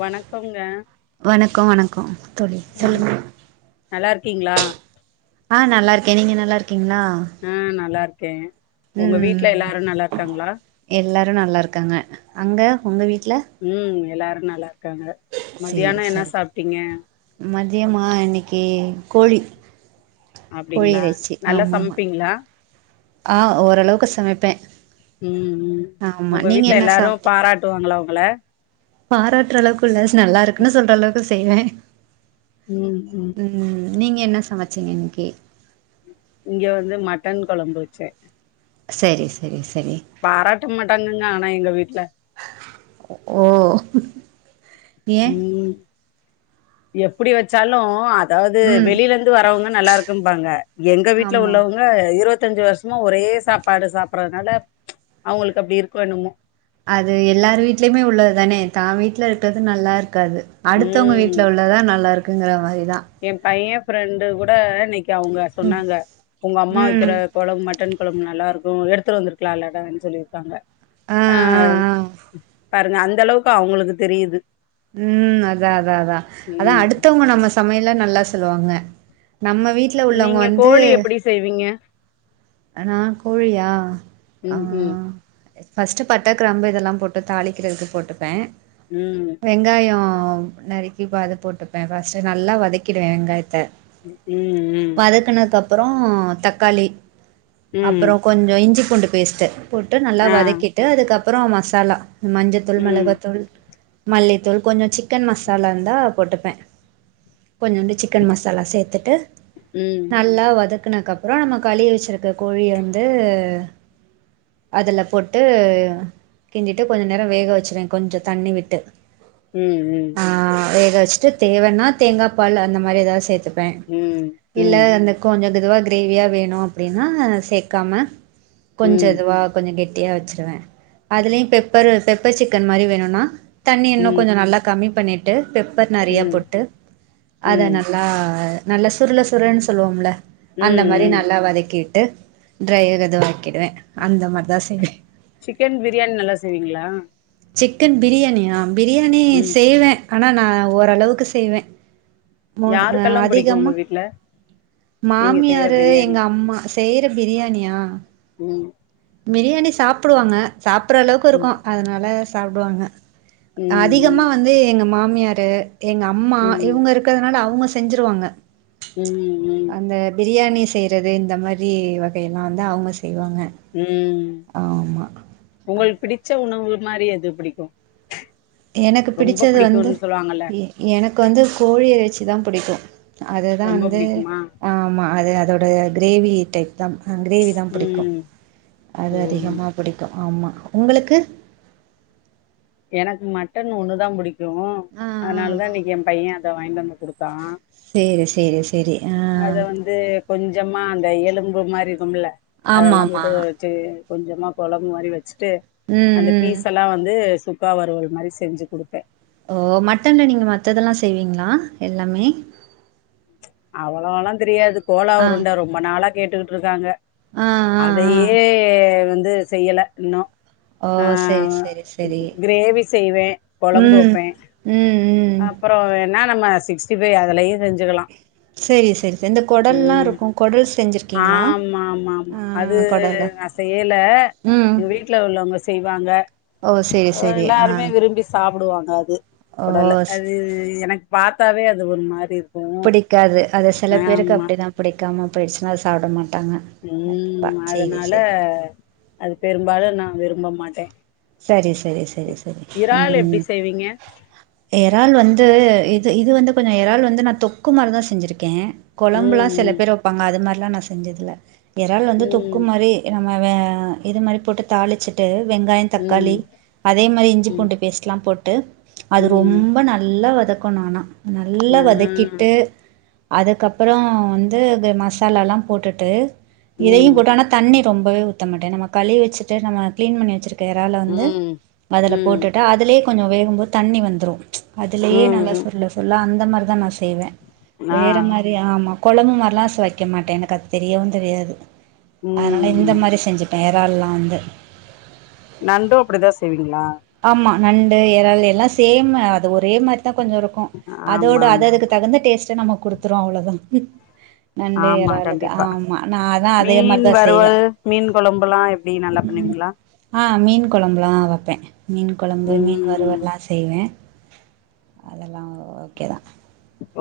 வணக்கம்ங்க வணக்கொ வணக்கொ தோழி சொல்லுங்க நல்லாருக்கீங்களா ஆ நல்லா இருக்கே நீங்க நல்லாருக் ம் நல்லா இருக்கே உங்க வீட்டு்ல எல்லாரு நல்லாருக்காங்களா நல்லாருக்காங்க அங்க உங்க வீட் ம் எல்லாரு நல்லாருக்காங்க சேரி மதியான என்னா சரி சாப்ட்டீங்க மதியமா இன்னைக்கு கோழி கோழி அப்டிங்களா இறைச்சி நல்லா ஆமாமா சமைப்பீங்களா ஆ ஓரளவுக்கு சமைப்பே ம் ம் ஆமா உங்க நீங்க வீட்டு்ல என்ன எல்லாரு சாப்ட்டீங்க பாராட்டுவாங்களா உங்கள பாராட்டுற அளவுக்கு இல்லஸ் நல்லாருக்குனு சொல்றளவுக்கு செய்வே ம் ம் நீங்க என்ன சமைச்சீங்க இன்னிக்கி இங்க வந்து மட்டன் கொழம்பு வச்சே செரி செரி ஸ் பாராட்ட மாட்டாங்கங்க ஆனா எங்க வீட்ல ஒ ஓ ஏ ம் எப்புடி வச்சாலு அ அதாது ம் வெளியில இருந்து வரவங்க நல்லா இருக்கும்பாங்க எங்க வீட்ல ஆமா உள்ளவங்க இரு வத்தஞ்சி வருஷமா ஒரே சாப்பாடு சாப்பறனால அவுங்களுக்கு அப்டி இருக்கோ என்னமோ அது எல்லார் வீட்லயுமே உள்ளதுதானே தா வீட்டுல இருக்கிறது நல்லா இரு க்காது அடுத்தவங்க ம் வீட்டுல உள்ளதா நல்லா இருக்குங்கிற மாரி எ பையன் ஃப்ரெண்டு கூட அன்னைக் கு அவுங்க சொன்னாங்க உங்க அம்மா ம் வைக்கிற கொளம்பு மட்டன் கொழம்பு நல்லாருக்கு எடுத்துட்டு வந்திருக்கலாம்லடா சொல்லிருக்காங்க ஆ பாருங்க அந்த அளவுக்கு அவுங்களுக்கு தெரியுது ம் அதா அதா அதா அதா ம் அடுத்தவங்க நம்ம சமையல நல்லா சொல்லுவாங்க நம்ம வீட்டுல உள்ளவங்க நீங்க வந்து கோழி எப்டி செய்வீங்க நா கோழியா ம் ம் அம் ஃபர்ஸ்ட்டு பட்டை கிராம்பு இதல்லா போட்டு தாளிக்கிறதுக்கு போட்டுப்பே ம் வெங்காயொ நறுக்கி பத போட்டுப்பே ஃபர்ஸ்ட்டு நல்லா வதக்கிடுவே வெங்காயத்த ம் வதக்குனக்கு அப்றோ தக்காளி ம் ம் அப்புறொ கொஞ்சொ இஞ்சி பூண்டு பேஸ்ட்டு போட்டு நல்லா ஆ வதக்கிட்டு அதுக்கப்புறோ மசாலா மஞ்சத்தூள் ம் மிளகாத்தூள் மல்லித்தூள் கொஞ்ச சிக்கன் மசாலா இருந்தா போட்டுப்பே கொஞ்சுண்டு சிக்கன் மசாலா சேத்துட்டு ம் நல்லா வதக் குனக்கப்பறொ நம்ம கழுவி வச்சிருக்க கோழிய வந்து அதுல போட்டு கிண்டிட்டு கொஞ்ச நேர வேக வச்சவே கொஞ்ச தண்ணி விட்டு ம் ம் பஸ்ட்டு தேவன்னா தேங்கா பால் அந்த மாரி ஏதாவது சேத்துப்பே ம் இல்ல ம் அந்த கொஞ்ச து அதுவா கிரேவியா வேணு அப்படின்னா சேக்காம ம் கொஞ்ச ம் இதுவா கொஞ்ச கெட் வச்சிருவ அதுலயும் பெப்பரு பெப்பர் சிக்கன் மாரி வேணுன்னா தண்ணி இன்னு கொஞ்ச நல்லா கம்மி பண்ணிட்டு பெப்பர் நெறையா ம் ம் போட்டு அத ம் நல்லா நல்ல சுருள சுருளன்னு சொல்லுவோம்ல அந்த மாரி ம் நல்லா வதக்கிட்டு ட்ரையாகது க்கிடுவே அந்த மாரிதா செய்வே சிக்கன் பிரியாணி நல்லா செய்வீங்களா சிக்கன் பிரியாணியா பிரியாணி ம் செய்வே ஆனா நா ஓரளவுக்கு செய்வே இன்று அத ஆ யாருக்கெல்லா பிடிக்கு உங்க அதிகமா வீட்ல நீங்க செய்யற மாமியாரு பிரியாணி எங்க அம்மா செய்ற பிரியாணியா ம் பிரியாணி சாப்புடுவாங்க சாப்புற அளவுக்கு இருக்கும் ம் அதனால சாப்டுவாங்க ம் அதிகமா ம் வந்து எங்க மாமியாரு எங்க அம்மா ம் இவுங்க இருக்கறதுனால அவுங்க செஞ்சிருவாங்க ம் ம் அந்த பிரியாணி செய்றது இந்த மாரி வகையெல்லா வந்து அவுங்க ம் உங்களுக்கு பிடிச்ச உணவு மாரி எது புடிக்கும் எனக்கு பிடிச்சது வந்து சொல்லுவாங்கல்ல எ எனக் கு வந்து கோழி எறைச்சிதா பிடிக்கும் அதுதா ரொம்ப வந்து பிடிக்குமா ஆமா அது அதோட கிரேவி டைப்தா ஆ கிரேவிதா பிடிக்கும் ம் அது ம் அதிகமாக பிடிக்கும் ஆமா உங்களுக்கு எனக்கு மட்டன் ஒன்னுதா புடிக்கும் ஆ ஆ அதனாலதா இன்னைக்கு ஏ பையன் அத வாங்கிண்டு வந்து குடுத்தா சேரி சேரி சேரி ஆ அத வந்து கொஞ்சமா அந்த எலும்பு மாரி இருக்கும்ல அதெல்லா ஆமாம்மா போட்டு வச்சி கொஞ்சமா கொழம்பு மாரி வச்சுட்டு ம் அந்த ம் பீஸெல்லா வந்து சுக் க்கா வறுவல் மாரி செஞ்சு குடுப்பே ஓ மட்டன்ல நீங்க மத்ததெல்லா செய்வீங்களா எல்லாமே அவ்வளோல்லா தெரியாது கோலா ஆ உருண்ட ரொம்ப நாளா கேட்டுட்டு இருக்காங்க ஆ ஆ ஆ அதையே வந்து செய்யல இன்னு ஓ ஆ சரி சரி சரி கிரேவி செய்வே கொழம்பு ம் வப்பே ம் ம் அப்புற வேணா நம்ம சிக்ஸ்டி ஃபைவ் அதுலயு செஞ்சுக்கலா சேரி செரி செரி இந்த கொடல்லா இருக்கும் கொடல் செஞ்சிருக்கீங்களா ஆமா ஆமா ஆமா ஆ கொடல் அது நா செய்யல எங்க வீட்ல உள்ளவங்க செய்வாங்க ஓ சரி ஆ சரி எல்லாருமே விரும்பி சாப்புடுவாங்க அது ஓ கொடல ஸ் அது இது எனக்கு பாத்தாவே அது ஒரு மாரி இருக் புடிக்காது அது சில பேருக்கு அப்டிதா புடிக்காம போயிடுச்சுன்னா அத சாப்ட மாட் ம் அதனால அது பெரும்பாலு நா விரும்ப மாட்டே சரி சரி சரி சரி இறால் எப்டி ம் செய்வீங்க எறால் வந்து இது இது வந்து கொஞ்ச எறால் வந்து நா தொக்கு மாரிதா செஞ்சிருக்கே கொழம்புலா செல ம் பேர் வெப்பாங்க அது மாரி ல்லா நா செஞ்சதுல்ல எறால் வந்து தொக்கு ம் மாரி ஏனா அப் வே இது மாரி போட்டு தாளிச்சிட்டு வெங்காய தக்காளி ம் அதே மாரி இஞ்சி ம் பூண்டு பேஸ்ட்லா போட்டு அது ம் ரொம்ப நல்ல வதக் கணு ஆனா ம் நல்லா ஆ வதக்கிட்டு அதுக்கப்புற வந்து இந்த மசாலால்லா போட்டுட்டு ம் இதையும் போட்டு ஆனா தண்ணி ரொம்பவே ஊத்தமாட்டே நம்ம கழுவி வச்சுட்டு நம்ம கிளீன் பண்ணி வச்சிருக்க வேல வந்து ம் அதுல ம் போட்டுட்டு அதுலயே கொஞ்ச வேகும்போது தண்ணி வந்துரு அதுலயே ம் நல்லா ம் சுருள சுருள அந்த மாரிதா நா செய்வ ஆ வேற மாரி ஆமா கொழம்பு மாரில்லாஸ் வக்க மாட்டே எனக் அது தெரியவும் தெரியாது அதனால இந்த ம் மாரி செஞ்சுப்பே ய ல்லா வந்து நண்டும் அப்டிதா செய்வீங்களா ஆமா நண்டு எறால் எல்லா சேம்மு அது ஒரே மாரி தா கொஞ்சோ இருக்கும் ஆமா அதோட அது ஆமா ஆமா அதுக்கு தகுந்த டேஸ்ட்ட நம்ம குடுத்துருவோ அவ்ளோதா ஆமா கண்டிப்பா அதான் அதே மாரி மீன் தான் செய்வேன் வறுவல் மீன் கொழம்புல்லா எப்டி நல்லா பண்ணுவீ ங்ளா அ மீன் கொலம்புலா வப்பே மீன் கொலம்பு மீன் ம் வருறுவல்லா செய்வே அதல்லா ஓகேதா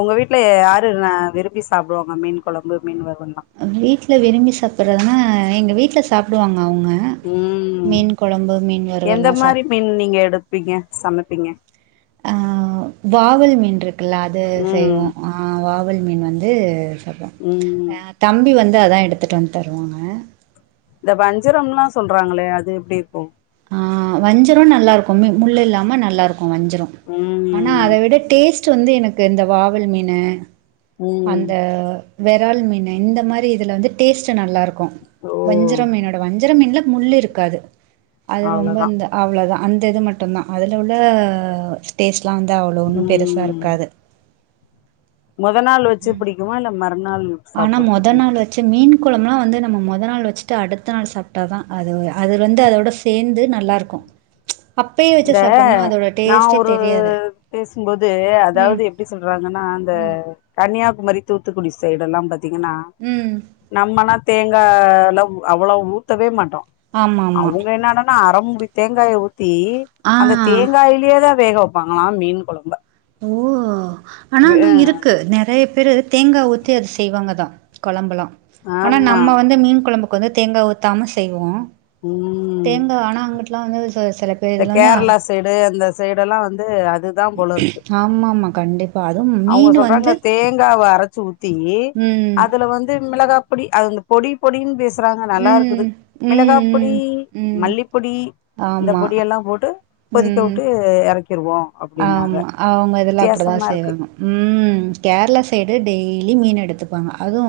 ஒங்க வீட்ல யாரு ந விரும்பி சாப்டுவாங்க மீன் கொலம்பு மீன் வருவ் வீட்ல விரும்பி சப்புறதுனா எங்க வீட்ல சாப்டுவாங் ம் மீன் எந்த வறுவல்லா சாப் மாரி மீன் நீங்க எடுப்பீங்க சமப்பீங்க அ வாவல் மீன்ருக்குல்ல அது செய்வோ ம் ஆ வாவ் வல் மீன் வந்து ம் [unintelligible] அ தம்பி வந்து அதா எடுத்துட் வந் தருவாங்க இந்த வஞ்சரம்லா சொல்றாங்களே அது எப்டிர்க்கு அ வஞ்சரொ நல்லாருக்கு மி முள் இல்லாம நல்லாருக்கு வஞ்சரொ அனா அத ம் விட டேஸ் வந்து எனக்கு இந்த வாவல் மீன ம் அந்த வெறால் மீன இந்த மாரி இதுல வந்து டேஸ்ட்டு நல்லாருக்கு ஓ வஞ்சரமீனோட வஞ்சரம் மீன்ல முள் இருக்காது அது ரொம்ப அவ்ளோதா இந்த அவ்ளோதா அந்த இது மட்டுந்தா அதுல உள்ள டேஸ்ட்லா வந்து அவ்ளோ ஒன்னு பெருசா ம் இருக்காது மொத நாள் வச்சத் புடிக்குமா இல்ல மறுநாள் ஆனா சாப்ட மொத பிடிக்குமா நாள் வச்சம் மீன் கொலம்லா வந்து நம்ம மொத நாள் வச்சிட்டு அடுத்த நாள் சாப்ட்டா தா அதவு அதர் வந்து அதோட சேந்து நல் அ ருக்கு இந்த நா ஒரு தெரியாது. பேசும்போது ம். அதாவ்து எப்டி சொல்றாங்கனா த கன்னியாகுமரி தூத்துக்குடி சைடல்லா பத்தீங்கனா ம். நம்மனாத் தேங்கா லாவ் அவளவ் ஊத்தவே மாட்டோ ஆமாமா. அவுங்க என்னாடானா அறப் மூடி தேங்காய ஊத்தி ஆ. அந்த தேங்காயிலியே தா வேக வெப்பாங்களா மீன் கொலம்ப ஓ ஆனா நா இருக்கு நெறையப் பிரு தேங்கா ஊத்தி அத் செய்வாங்க தா கொலம்பலா அனா ஆமா நம்ம வந்து மீன் கொலம்பு கொந்து தேங்கா ஊத்தாம செய்வோ ம் தேங்கா ஆனா அங்குட்லா வந்து அது செல பே இந்த இதுல கேரளா சைடு அந்த சைடெல்லா வந்து அதுதா [unintelligible] ஆமம்மா அவுங்க சொல்றாங்க தேங்காவ அர சூத்தி ம். அதுல வந்து மிளகாப்புடி அதுந்த பொடி பொடின் பேஸ் க்றாங்க நல்லா இருக்குது ம் ம் மிளகாப்புடி ம் ம் மல்லிப்பொடி இந்த ஆமா பொடியெல்லா போட்டு கொதிக்க உட்டு எறக் ஆம்மா அவுங்க இதுலா அப்புடுதா வித்தியாசமா இருக்கு செய்வாங்க ம் கேர்ளா சைடு டெய்லி மீன் எடுத்துப்பாங்க அது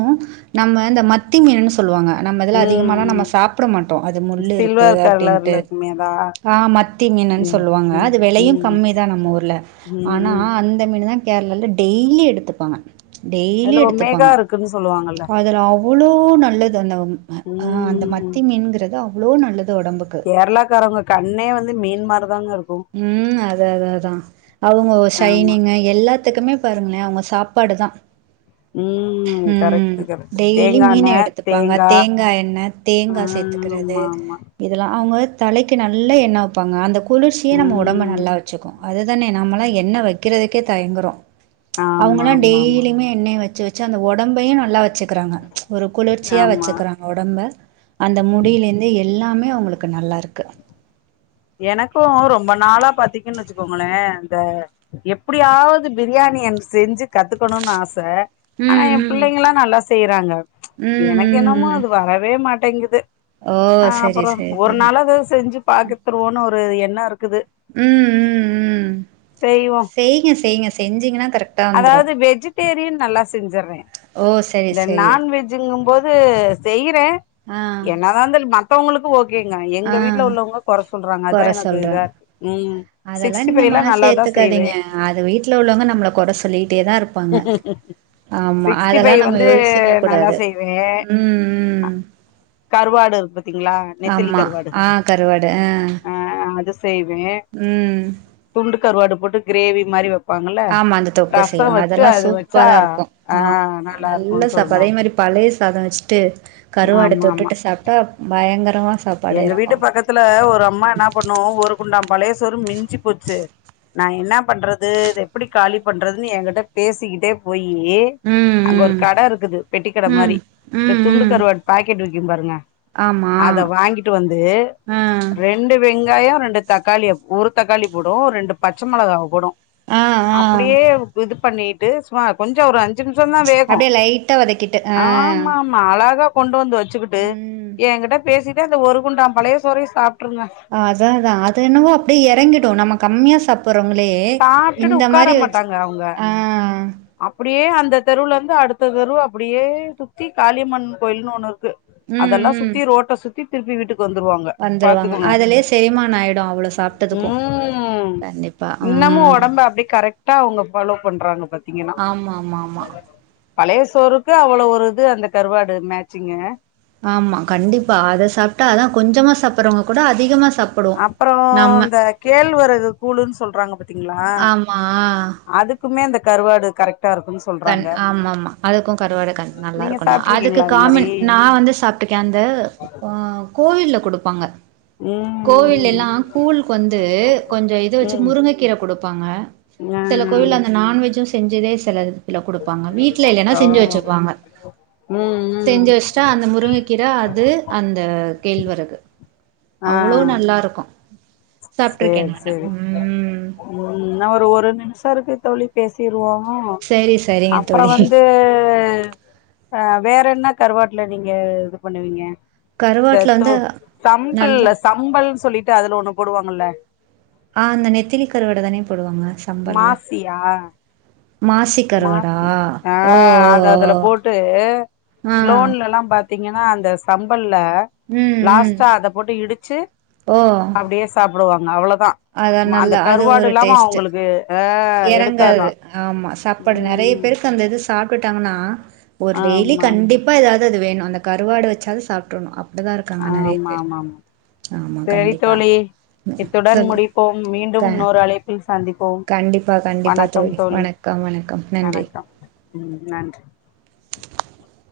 நம்ம இந்த மத்தி மீனுன்னு சொல்லுவாங்க நம்ம இதுல ம் அதிகமால்லா நம்ம ம் சாப்புட மாட்டோ அது முள்ளு இருக்கு சில்வர் அப்டின்ட்டு கலர்ல இருக்குமே அதா ஆ மத்தி மீ என்னன் ம் சொல்லுவாங்க ம் அது வெலையு ம் கம்மி தா நம்ம ஊர்ல ம் ஆனா ம் அந்த மீனு தா கேர்ளால டெய்லி எடுத்துப்பாங்க டெய்லி அதுல ஒமேகா எடுத்துப்பாங்க இருக்குன்னு சொல்லுவாங்கல்ல அதுல அவுளோ நல்லது அந்த உம் அ அந்த மத்தி மீன்ங்குறது அவ்ளோ நல்லத் கேர்ளா காரவ்ங்க கண்ணே வந்து மீன் மார்தாங்கருக் ம் அது அது அதா அவுங்க ஒ ஆமா சைனிங்க எல்லாத்துக்குமே பருங்ளே அவுங்க சாப்பாடு தா ம் ம் கரெக்ட் கரெக்ட் டெய்லி தேங்கா மீன எண்ண எடுத்துப்பாங்க தேங்கா என்ன தேங்கா ஆ செ எத்துக்குறது ஆமா ஆமா இதலா அவுங்க தலக்கு நல்ல எண்ண வப்பாங்க அந்த குளிர்ச்சியே நம்ம உடம்ப ம் நல்லா வச்சிக்கு அதுதானே நாம்மலா எண்ண வக்கிறதுக்கே தயங்குறோ ஆமா அவுங்கலா ஆமா ஆமா டெய்லிமே எண்ணய வச்சு வச் அந்த ஒடம்பையு நல்லா வச்சு குறாங்க ஒரு குளர்ச்சியா ஆமா வச்சுக்குறாங்க ஒடம்ப அந்த முடியிலேந்து எல்லாமே மே அவுங்ளுக்கு நல்லாருக்கு எனக்கு ரொம்ப நாளா பாத்தீங்கன் வெச்சிக்கோங்களேன் த எப்புடியாவது பிரியார் [unintelligible] செஞ்சு கத்துக்கணுன் ஆச அனா ம் எ ம் புள்ளைங்காளா நல்லா செய்றாங்க ம் எனக்கு என்னமோ ம் ம் அது வரவே மாட்டேங்குது ஓ அ சரி அப்பறம் சரி ஒரு சரி நாள் அது செஞ்சு பாக்கு ஒரு எண்ணருக் ம் ம் ம் செய்வோ செய்ங்க செய்ங்க செஞ்சீங்கன்னா கரெக்ட் அதாவது வெஜிடேரியன் நல்லா செஞ்சறேன் ஓ சரி இந்த சரி நான்வேஜ்ங்கும்போது து செய்யிறே ஆ என்னதா இருந்தாலு மத்தவங்களுக்கு ஓக் கேங்க ஆ எங்க வீட்ல உள்ளவுங்க கொற சொல்றாங்க அதா கொற எனக்கு சொல்ற இதா இருக்கு ம் சிக்ஸ்டிஃபைலா நல்லாதா செய்வே க்காதீங்க அது வீட்ல உள்ளவுங்க நம்மள கொற சொல்லிகிட்டேதா இருப்பாங்க ஆமா சிக்ஸ்டி அதெல்லா ஃபைவ் நம்ம வந்து யோசிசிக்க நல்லா கூடாது செய்வே ம் ம் கருவாடு இருக்கு பத்தீங்ளா நெத்திலி ஆமா கருவாடு ஆ கருவாடு ஆ அ அத செய்வே ம் துண்டு கருவாடு போட்டு கிரேவி மாரி வப் ஆமா அந்த தொக்க செய்வ அதெல்லா வச்சா சூப்பரா இருக்கூ ஆ ஆமா நல்லா நல்ல இருக்குன்னு சாப்பாடு அதே சொல்லுவாங்க மாரி ப பழய சாத வச்ட்டு கருவாட ஆமா ஆமா தொட்டுட்டு சாப்ட்டா பயங்கரமா சாப்பாடு எங்க வீட்டு எறங்கு பக்கத்துல ஒரு அம்மா என்னா பண்ணு ஒரு குண்டா பழைய சோறு மிஞ்சு போச்சு நா என்னா பண்றது இத எப்டி காலி பண்றதுன்னு என்கிட்ட பேசிக்கிட்டே போய் யி அங்க ஒரு ம் கட இருக்குது பெட்டி கட ம் ம் மாரி இந்த ம் துண்டு ம் கருவாடு பாக்கெட் வச் க்கும் பாருங்க ஆமா கிட்டு வந்து ஆ ரெண்டு வெங்காயம் ரெண்டு தக்காளிய ஒரு தக்காளி போடு ரெண்டு பச்ச மெளகாவ போடு ஆ ஆ அப்டியே இது பண்ணிட்டு சும்மா கொஞ்ஜ ஒரு அஞ்சு ஜிம்சம் தா வேகு அப்டியே லைட்டா வதக்கிட்டு ஆ ஆமா ஆமா அழகா கொண்டு வந்து வச்சுகிட்டு ம் ஏங்கிட்ட பேசிட்டே அந்த ஒரு குண்டாம் பழைய சோறயு சாப் அதாதா அது என்னவோ அப்டியே எறங்கிடு நம்ம கம்மியா சாப் போறவுங்களே சாப்ட்டுட்டு இந்த மாரி வச் ஆ அப்டியே அந்த தெருவுல இருந்து அடுத்த தெருவு அப்டியே சுத்தி காளியம்மன் கோயில்னு ஒண்ணு இருக் ம் அதெல்லா ம் சுத்தி ரோட்ட சுத்தி திருப்பி வீட்டுக் கு வந்துருவாங்க வந்துருவாங்க பாத்துக்கொங்க அதுலயே செரிமானோ ஆயிடு அவ்ளோ சாப்ட்டதுக்கு ம் கண்டிப்பா இன்னமு ம் ஒடம்ப அப்டே கரெக்டா அவுங்க ஃபாலோ பண்றாங்க பாத்தீங்கன்னா ஆமா ஆமா ஆமா பழைய சோறுக்கு அவ்வளவு ஒரு இது அந்த கருவாடு மேட்சிங்கு ஆமா கண்டிப்பா அத சாப்ட்டா அதா கொஞ்சமா சாப்பறவங்க கூட அதிகமா சாப்புடுவோ அப்பறோ நம்ம இந்த கேழ்வரகு கூழுன் சொல்றாங்க பாத்தீங்ளா ஆமா அதுக்குமே இந்த கருவாடு கரெக்ட் கண் ஆமா ஆமா அதுக்கூ கருவாடு கண் நல்லா நீங்க இருக்கு நா அதுக்கு சாப்ட்ருக்கீங்களா அது மாரி காமன் நா வந்து சாப்ட்ருக்கே அந் த கோவில்ல கொடுப்பாங்க ம் கோவில்ல எல்லா கூல்க்கு வந்து கொஞ்ஜ இது வச்சு ம் முருங்க கீர கொடுப்பாங்க செல கோவில்ல அந்த நான்வெஜும் செஞ்சதே செலது இல குடுப்பாங்க வீட்ல இல்லேன்னா ஆ செஞ்சு ஓ வச்சுப்பாங்க ம் ம் செஞ்சு வச்ட்டா அந்த முருங்கை கீர அது அந்த கேழ்வரகு ஆ அவ்ளோ நல்லா இருக்கூ சேரி சேரி ம் நா ஒரு ஒரு நிமிஷ இருக்கு தோழி பேசிற்வோ சரி சரிங்க அப்பற தோழி வந்து வேற என்ன கருவாட்ல நீங்க இது பண்ணுவீங்க த கருவாட்டுல டோ வந்து நல்லா சம்பல்ல சம்பல்ன் சொல்லிட்டு அதுல ஒண்ணு போடுவாங்கல ஆ அந்த நெத்திலி கருவாட தானே போடுவாங்க சம்பல்ல மாசியா மாசி கருவாடா மாசி ஆ ஓ ஓ அது அதுல போட்டு ஆ ஸ்லோன்ல லாம் பாத் பாத்தீங்கன்னா அந்த சம்பல்ல ம் ம் லாஸ்டா அத போட்டு இடிச்சு ஓ அப்டியே சாப்டுவாங்க அவ்ளதா அதா அந்த நல்லா அது ஒரு கருவாடுல்லாம டேஸ்ட்டு அவுங்களுக்கு எறங்காது ஆமா சாப்பாடு நெறய ம் பேருக்கு அந்த இது சாப்ட்டுட்டாங்கனா ஒரு டெய்லி ஆமா கண்டிப்பா எதாவது அது வேணு அந்த கருவாடு வெச்சாவது சாப்ட்டரணு அப்டிதா இருக்காங்க நெறய ஆமா பேரு ஆமா ஆமா ஆமா சரி கண்டிப்பா தோழி இத்துடன் சொல்லு முடிப்போம் மீண்டும் க இன்னொரு அழைப்பில் சந்திப்போம் கண்டிப்பா கண்டிப்பா தோழி வணக்கம் வணக்கம் நன்றி வணக்கம் ம் நன்றி [unintelligible]